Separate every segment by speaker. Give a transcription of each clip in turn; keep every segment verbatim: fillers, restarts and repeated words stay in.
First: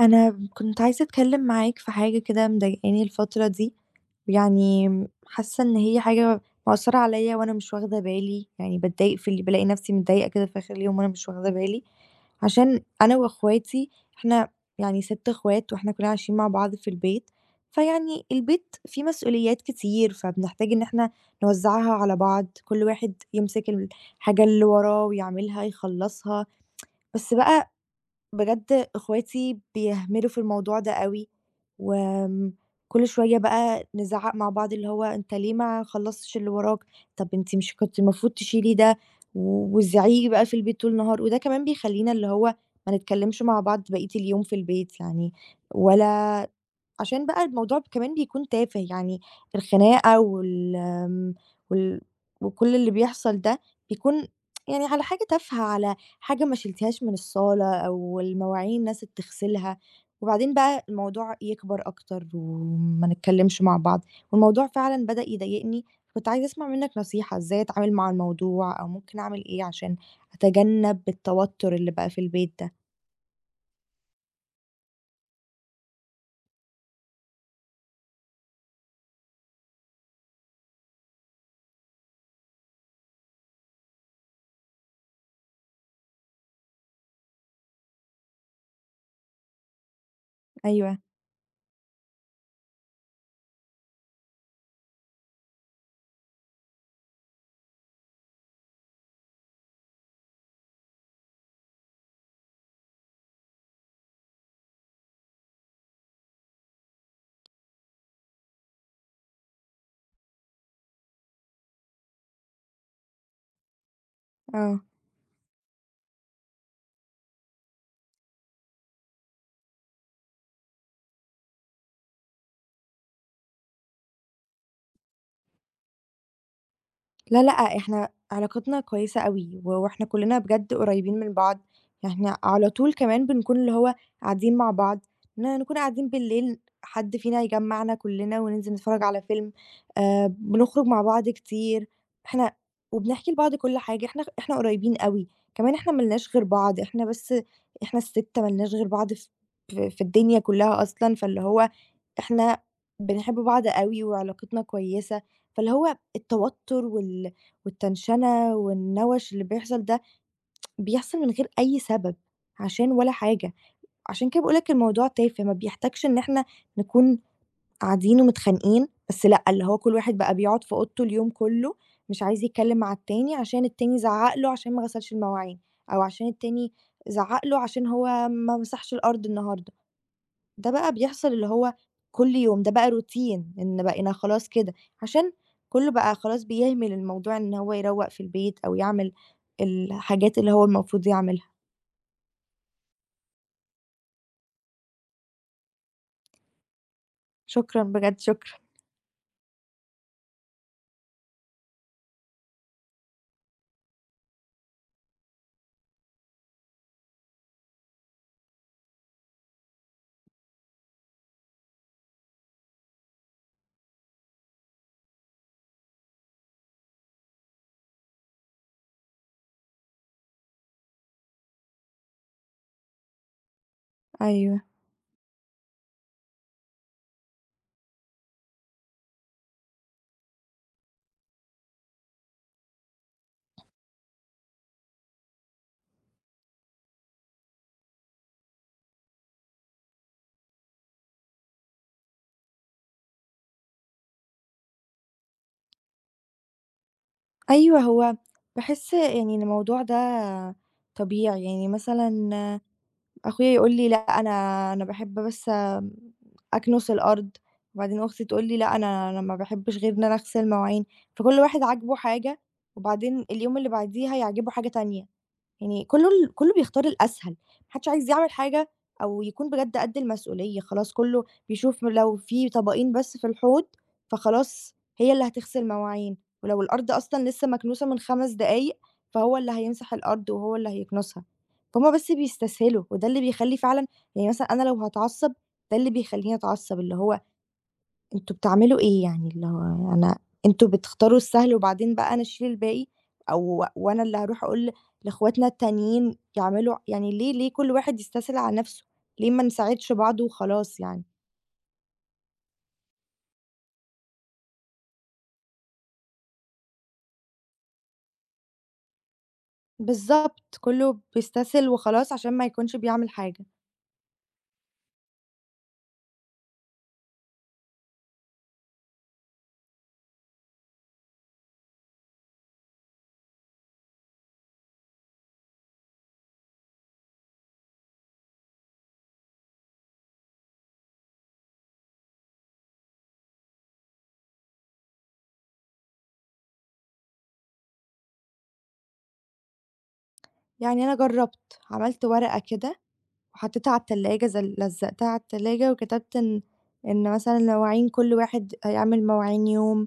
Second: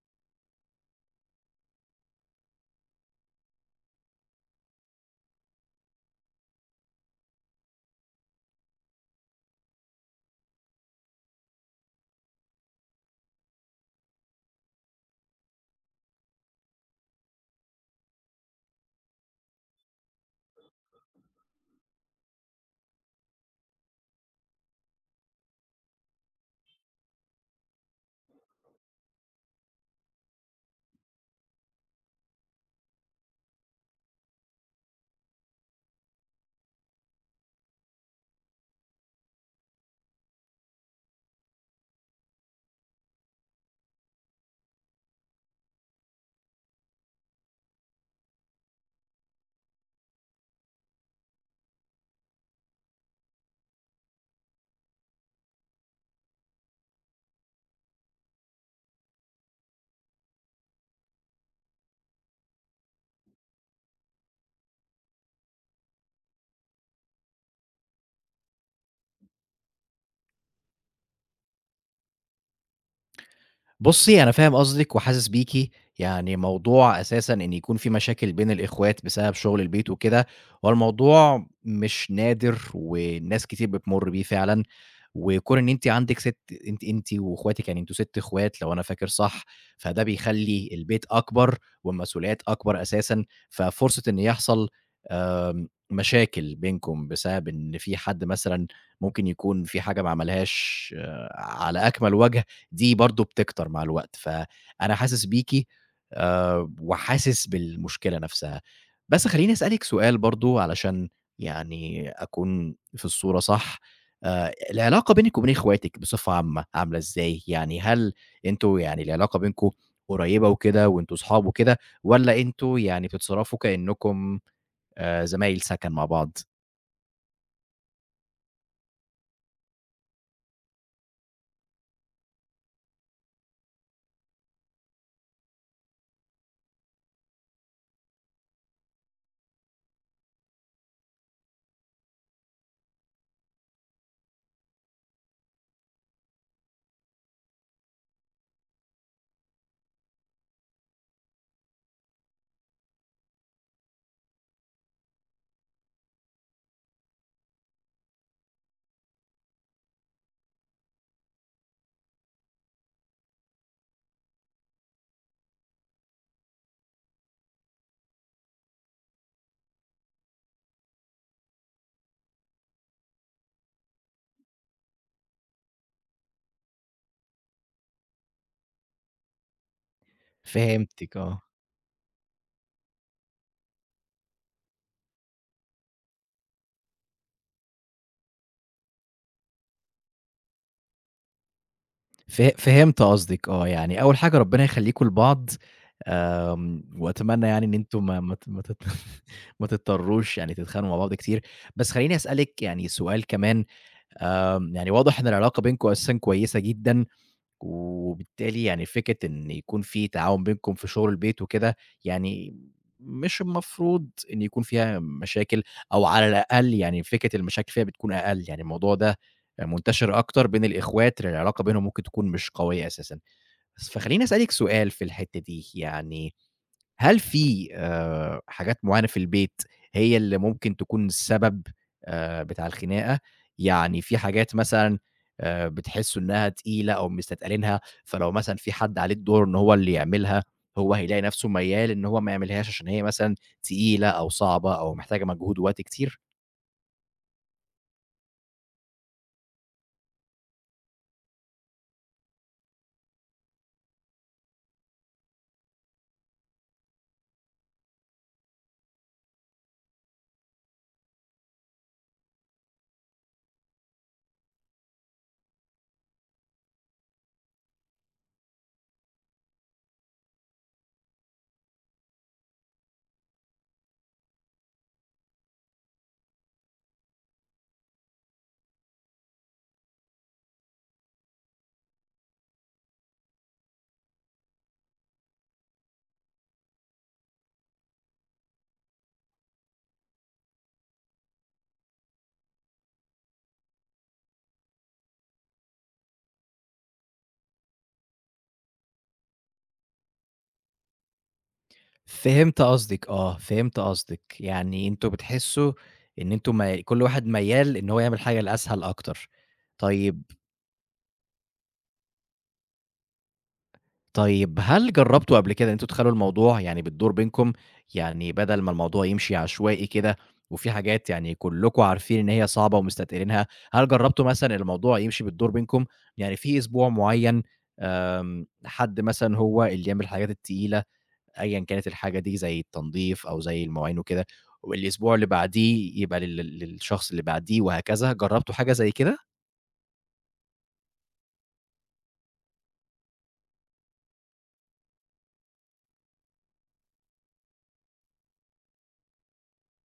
Speaker 1: أنا كنت عايزة أتكلم معاك في حاجة كده مضايقاني الفترة دي، يعني حاسة إن هي حاجة مأثرة عليَّ وأنا مش واخدة بالي، يعني باتضايق في ال بالاقي نفسي متضايقة كده في آخر اليوم وأنا مش واخدة بالي، عشان أنا وأخواتي إحنا يعني ستة أخوات وإحنا كلنا عايشين مع بعض في البيت، فيعني البيت فيه مسؤوليات كتير، فبنحتاج إن إحنا نوزعها على بعض، كل واحد يمسك الحاجة اللي وراه ويعملها يخلصها، بس بقى بجد إخواتي بيهملوا في الموضوع ده أوي، وآمم كل شوية بقى نزعّق مع بعض اللي هو أنت ليه ما خلّصتش اللي وراك، طب أنتِ مش كنتِ المفروض تشيلي ده، و والزعيق بقى في البيت طول النهار، وده كمان بيخلّينا اللي هو ما نتكلمش مع بعض بقية اليوم في البيت يعني، ولا عشان بقى الموضوع كمان بيكون تافه، يعني الخناقة وال آمم، وال وكل اللي بيحصل ده بيكون يعني على حاجة تافهة، على حاجة ما شيلتيهاش من الصالة أو المواعين نست تغسلها، وبعدين بقى الموضوع يكبر أكتر وما نتكلمش مع بعض، والموضوع فعلًا بدأ يضايقني، كنت عايزة أسمع منك نصيحة إزاي أتعامل مع الموضوع أو ممكن أعمل إيه عشان أتجنب التوتر اللي بقى في البيت ده؟
Speaker 2: بُصّي، أنا فاهم قصدِك وحاسس بيكِ، يعني موضوع أساسًا إن يكون في مشاكل بين الإخوات بسبب شغل البيت وكده. هو الموضوع مش نادر وناس كتير بتمُر بيه فعلًا، وكون إن أنتِ عندِك سِت، أنتِ أنتِ واخواتِك، يعني أنتم ست إخوات لو أنا فاكر صح، فده بيخلّي
Speaker 1: أيوه،
Speaker 2: البيت أكبر والمسؤوليات أكبر أساسًا. ففرصة إن يحصل مشاكل بينكم بسبب إن في حد مثلًا ممكن يكون في حاجة ما عملهاش آه، على أكمل وجه، دي برضه بتكتر مع الوقت. فأنا حاسس بيكِ آآ، وحاسس بالمشكلة نفسها. بس خلّيني أسألِك سؤال برضه علشان يعني أكون في الصورة صح. آآ،
Speaker 1: آه.
Speaker 2: العلاقة بينِك وبين إخواتِك بصفة عامة عاملة إزاي؟ يعني هل أنتم، يعني العلاقة بينكم قريبة وكده وأنتم صحاب وكده، والّا أنتم يعني بتتصرفوا كأنكم آآ زمايل سَكَن مع بعض.
Speaker 1: لا، لأ، إحنا علاقتنا كويسة أوي، و وإحنا كلّنا بجد قريبين من بعض، إحنا على طول كمان بنكون اللي هو قاعدين مع بعض، ن نكون قاعدين بالليل حد فينا يجمّعنا كلّنا وننزل نتفرّج على فيلم، آآ، بنخرج مع بعض كتير، إحنا وبنحكي لبعض كل حاجة، إحنا إحنا قريبين أوي، كمان إحنا ما لناش غير بعض، إحنا بس إحنا ال6 ما لناش غير بعض ف في في الدنيا كلّها أصلًا، فاللي هو إحنا بنحب بعض أوي وعلاقتنا كويسة، فاللي هو التوتر وال والتنشنة والنَوَش اللي بيحصل ده، بيحصل من غير أي سبب، عشان ولا حاجة، عشان كده باقول لك الموضوع تافه، ما بيحتاجش إن إحنا نكون قاعدين ومتخانقين، بس لأ، اللي هو كل واحد بقى بيقعد في أوضته اليوم كله، مش عايز يتكلم مع التاني عشان التاني زعق له عشان ما غسلش المواعين، أو عشان التاني زعق له عشان هو ما مسحش الأرض النهاردة. ده بقى
Speaker 2: فهمتِك
Speaker 1: بيحصل
Speaker 2: آه.
Speaker 1: اللي هو كل يوم، ده بقى روتين إن بقينا خلاص كده، عشان كله بقى خلاص بيهمل الموضوع إن هو يروّق في البيت أو يعمل الحاجات اللي هو المفروض يعملها.
Speaker 2: فه فهمت قصدِك آه، يعني أول حاجة ربنا يخلّيكم لبعض. آمم وأتمنى يعني إن
Speaker 1: شكرًا
Speaker 2: أنتم ما
Speaker 1: بجد،
Speaker 2: ما ت
Speaker 1: شكرًا.
Speaker 2: ما تت ما تضطروش يعني تتخانقوا مع بعض كتير. بس خلّيني أسألِك يعني سؤال كمان. آمم يعني واضح إن العلاقة بينكم أساسًا كويسة جدًا، وبالتالي يعني فكرة إن يكون في تعاون بينكم في شغل البيت وكده، يعني مش المفروض إن يكون فيها مشاكل، أو على الأقل يعني فكرة المشاكل فيها بتكون أقل، يعني الموضوع ده منتشر أكتر بين الإخوات، العلاقة بينهم ممكن تكون مش قوية أساسًا. بس فخلّيني أسألِك
Speaker 1: أيوه،
Speaker 2: سؤال في الحتّة دي، يعني هل في آآ حاجات معيّنة في البيت هي اللي ممكن تكون السبب آآ بتاع الخناقة؟ يعني في حاجات مثلًا آآ بتحسّوا إنّها تقيلة أو مستتقلينها، فلو مثلًا في حد عليه الدور إن هو اللي يعملها، هو هيلاقي نَفْسه ميّال إن هو ما يعملهاش عشان هي مثلًا تقيلة أو صعبة أو محتاجة مجهود ووقت كتير؟
Speaker 1: أيوه هو باحس يعني إن الموضوع ده طبيعي، يعني مثلًا أخويا يقول لي: "لأ، أنا أنا باحب بس آمم أكنس الأرض." وبعدين أختي تقول لي: "لأ، أنا أنا ما باحبش غير إن أنا أغسل مواعين." فكل واحد عاجبه حاجة، وبعدين اليوم اللي بعديها يعجبه حاجة تانية. يعني كُلّه ال كُلّه بيختار الأسهل، ما حدش عايز يعمل حاجة أو يكون بجد قد المسؤولية، خلاص كُلّه بيشوف لو في طبقين بس في الحوض، فخلاص هي اللي هتغسل مواعين، ولو الأرض أصلًا لسه مكنوسة من خمس دقايق، فهو اللي هيمسح الأرض وهو اللي هيكنسها، فهُم بس بيستسهلوا، وده اللي بيخلّي فعلًا يعني مثلًا أنا لو هاتعصب، ده اللي بيخلّيني أتعصب، اللي هو أنتم بتعملوا إيه يعني؟ اللي هو أنا أنتم بتختاروا السهل وبعدين بقى أنا أشيل الباقي أو وأنا اللي هاروح أقول لإخواتنا التانيين يعملوا يعني ليه ليه كل واحد يستسهل على نَفْسه؟ ليه ما نساعدش بعض وخلاص يعني؟
Speaker 2: فهمت قصدِك آه، فهمت قصدِك. يعني أنتم بتحسّوا إن أنتم، مي كل واحد ميّال إن هو يعمل حاجة الأسهل أكتر. طيب
Speaker 1: بالضبط، كُلّه بيستسهل وخلاص عشان ما يكونش بيعمل حاجة.
Speaker 2: طيب هل جرّبتوا قبل كده إن أنتم تخلّوا الموضوع يعني بتدور بينكم، يعني بدل ما الموضوع يمشي عشوائي كده وفي حاجات يعني كلّكم عارفين إن هي صعبة ومستتقلينها، هل جرّبتوا مثلًا الموضوع يمشي بالدور بينكم؟ يعني في أسبوع معيّن، آمم، حد مثلًا هو اللي يعمل الحاجات التقيلة، أيًا كانت الحاجة دي زي التنضيف أو زي المواعين وكده، والأسبوع اللي بعديه يبقى لل للشخص اللي بعديه وهكذا. جرّبتوا حاجة زي كده؟
Speaker 1: يعني أنا جرّبت، عملت ورقة كده وحطّيتها على التلاجة زل لزّقتها على التلاجة وكتبت إن إن مثلًا المواعين كل واحد هيعمل مواعين يوم،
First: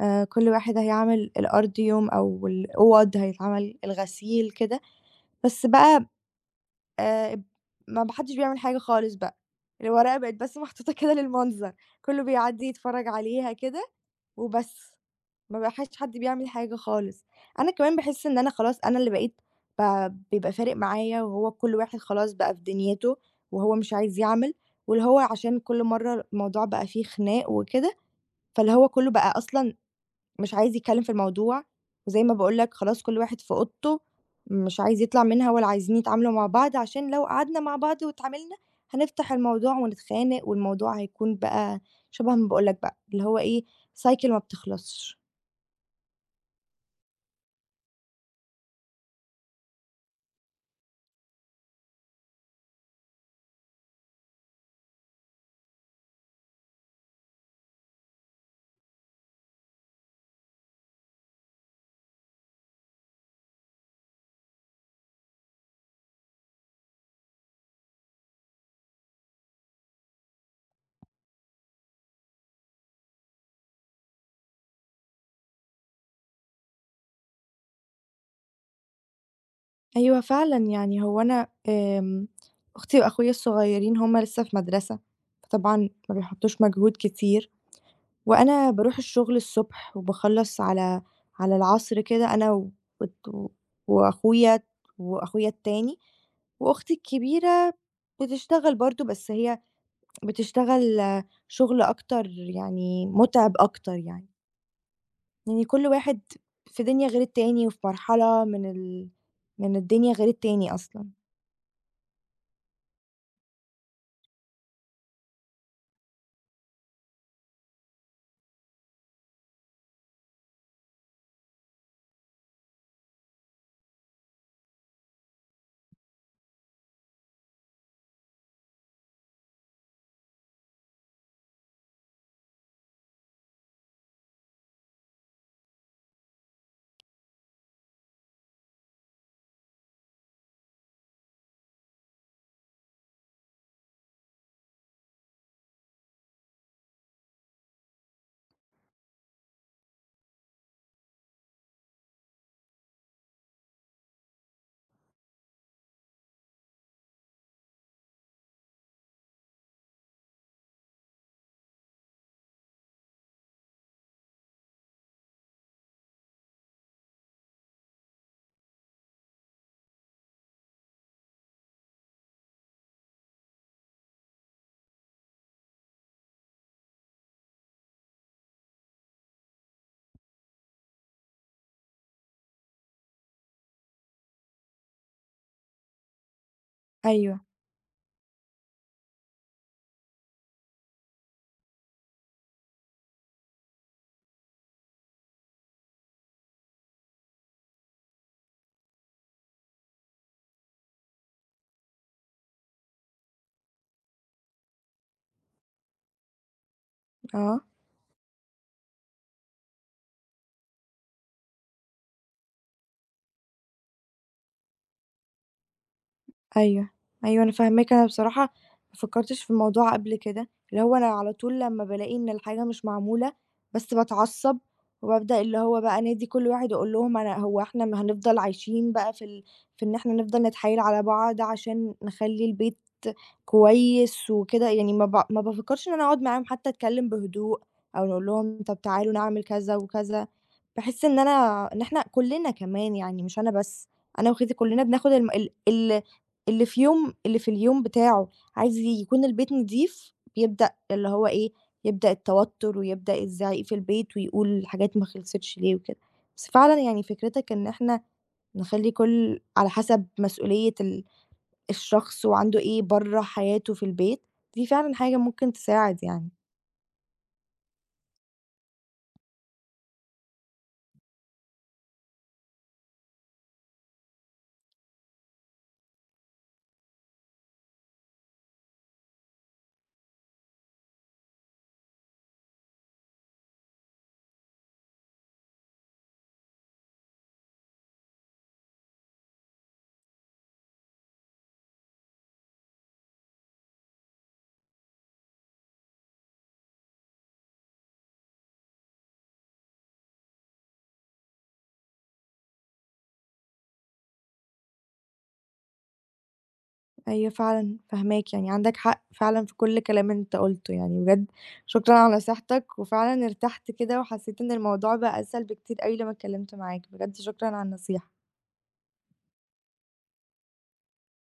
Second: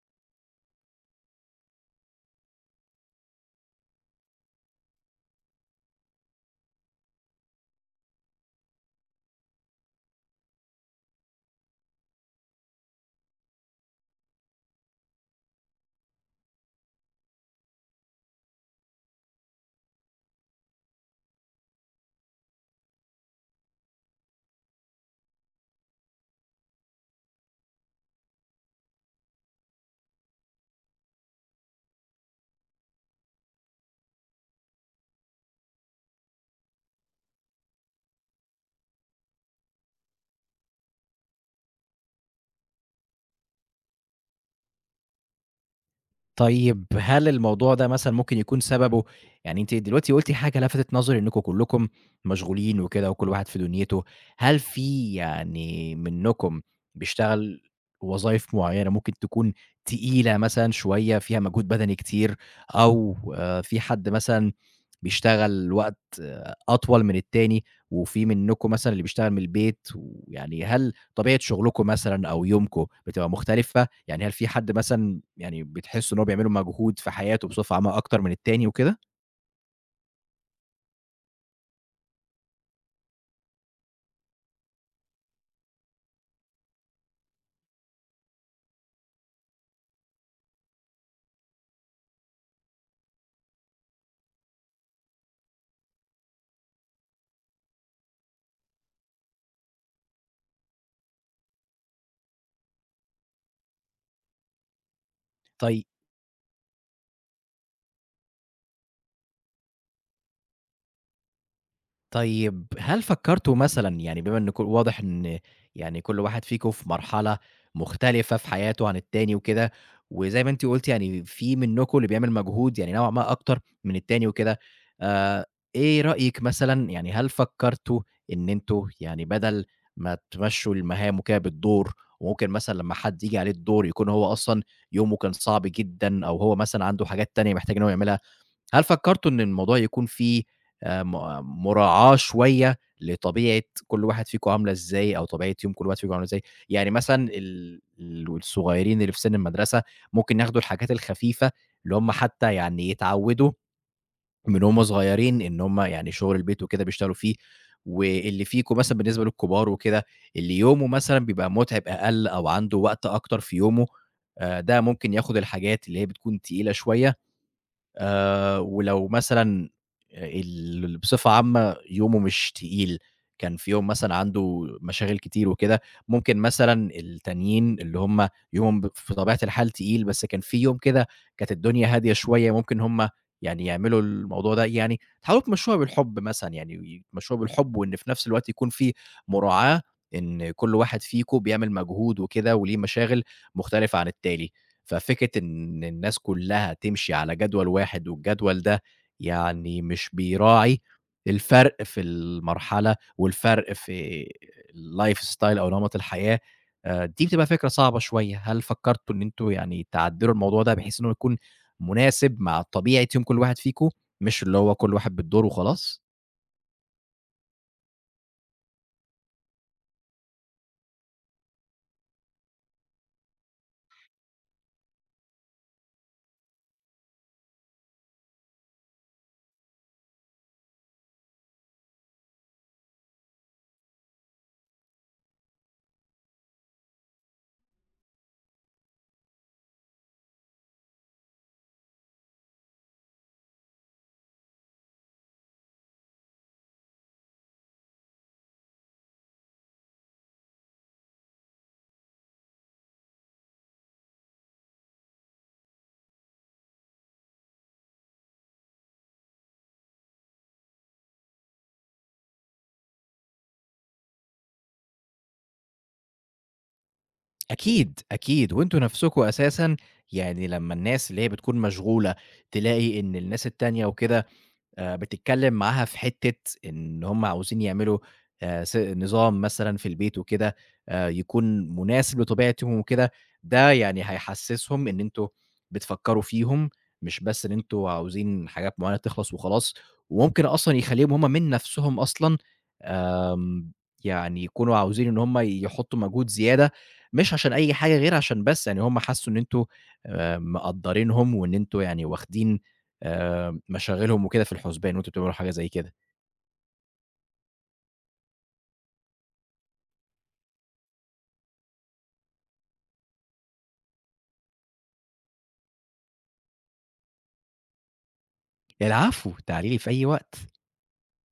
Speaker 1: آآ كل واحد هيعمل الأرض يوم أو الأوَض هيتعمل الغسيل كده، بس بقى آآ ما ب حدش بيعمل حاجة خالص بقى، الورقة بقت بس محطوطة كده للمنظر، كله بيعدّي يتفرّج عليها كده وبس، ما بقاش حد بيعمل حاجة خالص. أنا كمان باحس إن أنا خلاص أنا اللي بقيت ب بيبقى فارق معايا وهو كل واحد خلاص بقى في دنيته وهو مش عايز يعمل، واللي هو عشان كل مرّة الموضوع بقى فيه خناق وكده، فاللي هو كله بقى أصلًا مش عايز يتكلم في الموضوع، وزي ما باقول لك خلاص كل واحد في أوضته، مش عايز يطلع منها ولا عايزين يتعاملوا مع بعض، عشان لو قعدنا مع بعض واتعاملنا هنفتح الموضوع ونتخانق، والموضوع هيكون بقى شبه ما باقول لك بقى، اللي هو إيه cycle ما بتخلصش.
Speaker 2: طيب، هل الموضوع ده مثلًا ممكن يكون سببه؟ يعني أنتِ دلوقتي قُلتِ حاجة لفتت نظري إنكم كلّكم مشغولين وكده وكل واحد في دنيته، هل في يعني منّكم بيشتغل وظايف معيّنة ممكن تكون تقيلة مثلًا شوية، فيها مجهود بدني كتير، أو آآ في حد مثلًا بيشتغل وقت آه، أطول من التاني، وفي منّكم مثلًا اللي بيشتغل من البيت، ويعني هل طبيعة شغلكم مثلًا أو يومكم بتبقى مختلفة؟ يعني هل في حد مثلًا يعني بتحس إن هو بيعملوا مجهود في حياته بصفة عامة أكتر من التاني وكده؟
Speaker 1: أيوه فعلًا، يعني هو أنا آمم، أختي وأخويا الصغيرين هُم لسه في مدرسة، فطبعًا ما بيحطّوش مجهود كتير. وأنا باروح الشغل الصبح وباخلّص على على العصر كده أنا و وت وأخويا وأخويا التاني، وأختي الكبيرة بتشتغل برضه، بس هي بتشتغل شغل أكتر يعني مُتعب أكتر يعني، يعني
Speaker 2: طيب
Speaker 1: كل واحد في دنيا غير التاني وفي مرحلة من ال من الدنيا غير التاني أصلًا.
Speaker 2: طيب هل فكرتوا مثلًا، يعني بما إن ك واضح إن، يعني كل واحد فيكم في مرحلة مختلفة في حياته عن التاني وكده، وزي ما أنتِ قُلتِ يعني في منكم اللي بيعمل مجهود يعني نوعًا ما أكتر من التاني وكده، آآ إيه رأيك مثلًا؟ يعني هل فكرتوا إن أنتم يعني بدل ما تمشّوا المهام وكده بالدور، وممكن مثلًا لمّا حد ييجي عليه الدور يكون هو أصلًا يومه كان صعب جدًا، أو هو مثلًا عنده حاجات تانية محتاج إن هو يعملها، هل فكرتوا إن الموضوع يكون فيه آآ م آه، مراعاة شوية لطبيعة كل واحد فيكم عاملة إزاي، أو طبيعة يوم كل واحد فيكم عاملة إزاي؟ يعني مثلًا ال ال الصغيرين اللي في سِن المدرسة ممكن ياخدوا الحاجات الخفيفة، اللي هم حتى يعني يتعوّدوا من وهم صغيرين إن هم يعني شُغل البيت وكده بيشتغلوا فيه، واللي فيكم مثلًا بالنسبة للكبار وكده، اللي يومه مثلًا بيبقى مُتعِب أقل أو عنده وقت أكتر في يومه، آآ ده ممكن ياخد الحاجات اللي هي بتكون تقيلة شوية. آآ ولو مثلًا ال بصفة عامة يومه مش تقيل، كان في يوم مثلًا عنده مشاغل كتير وكده، ممكن مثلًا التانيين اللي هم يومهم ب في طبيعة الحال تقيل، بس كان في يوم كده كانت الدنيا هادية شوية، ممكن هم يعني يعملوا الموضوع ده، يعني تحاولوا تمشّوها بالحب مثلًا، يعني تمشّوها
Speaker 1: أيوه،
Speaker 2: بالحب، وإن في نفس الوقت يكون في مراعاة إن كل واحد فيكم بيعمل مجهود وكده وليه مشاغل مختلفة عن التاني. ففكرة إن الناس كلّها تمشي على جدول واحد، والجدول ده يعني مش بيراعي الفرق في المرحلة والفرق في الlifestyle أو نمط الحياة، آآ دي بتبقى
Speaker 1: آه.
Speaker 2: فكرة صعبة شوية. هل فكّرتوا إن أنتم يعني تعدّلوا الموضوع ده بحيث إن هو يكون مناسب مع طبيعة يوم كل واحد فيكم، مش اللي هو كل واحد بالدور وخلاص؟
Speaker 1: أيوه، أيوه أنا فاهماك، أنا بصراحة ما فكّرتش في الموضوع قبل كده، اللي هو أنا على طول لمّا بالاقي إن الحاجة مش معمولة، بس باتعصّب وبابدأ اللي هو بقى أنادي كل واحد أقول لهم أنا هو إحنا ما هنفضل عايشين بقى في ال في إن إحنا نفضل نتحايل على بعض عشان نخلّي البيت كويس وكده، يعني ما ب ما بافكّرش إن أنا أقعد معاهم حتى أتكلّم بهدوء أو أقول لهم طَب تعالوا نعمل كذا وكذا، باحس إن أنا إن إحنا كُلّنا كمان يعني مش أنا بس، أنا وأخواتي كُلّنا بناخُد الم ال ال اللي في يوم اللي في اليوم بتاعه، عايز يكون البيت نضيف بيبدأ اللي هو إيه، يبدأ التوتُّر ويبدأ الزعيق في البيت ويقول الحاجات ما خلصتش ليه وكده. بس فعلًا يعني فكرتك إن إحنا نخلّي كل على حسب مسؤولية ال الشخص وعنده إيه برّه حياته في البيت، دي فعلًا حاجة ممكن تساعد يعني.
Speaker 2: أكيد، أكيد، وأنتم نَفْسكم أساسًا، يعني لمّا الناس اللي هي بتكون مشغولة تلاقي إن الناس التانية وكده آآ بتتكلّم معاها في حتّة إن هم عاوزين يعملوا آآ س نظام مثلًا في البيت وكده، آآ يكون مناسب لطبيعتهم وكده، ده يعني هيحسّسهم إن أنتم بتفكّروا فيهم، مش بس إن أنتم عاوزين حاجات معيّنة تخلص وخلاص، وممكن أصلًا يخلّيهم هم من نَفْسهم أصلًا، آمم يعني يكونوا عاوزين إن هم يحطّوا مجهود زيادة، مش عشان أي حاجة غير عشان بس يعني هم حسّوا إن أنتم آآ مقدّرينهم، وإن أنتم يعني واخدين آآ مشاغلهم وكده في الحُسبان وأنتم بتعملوا حاجة زي كده.
Speaker 1: أيوه فعلًا فاهماك، يعني عندك حق فعلًا في كل كلام أنت قُلته، يعني بجد شكرًا على نصيحتك، وفعلًا ارتحت كده وحسيت إن الموضوع بقى أسهل بكتير أوي لمّا اتكلمت معاك، بجد شكرًا على النصيحة.
Speaker 2: العفو، تعالي لي في أي وقت.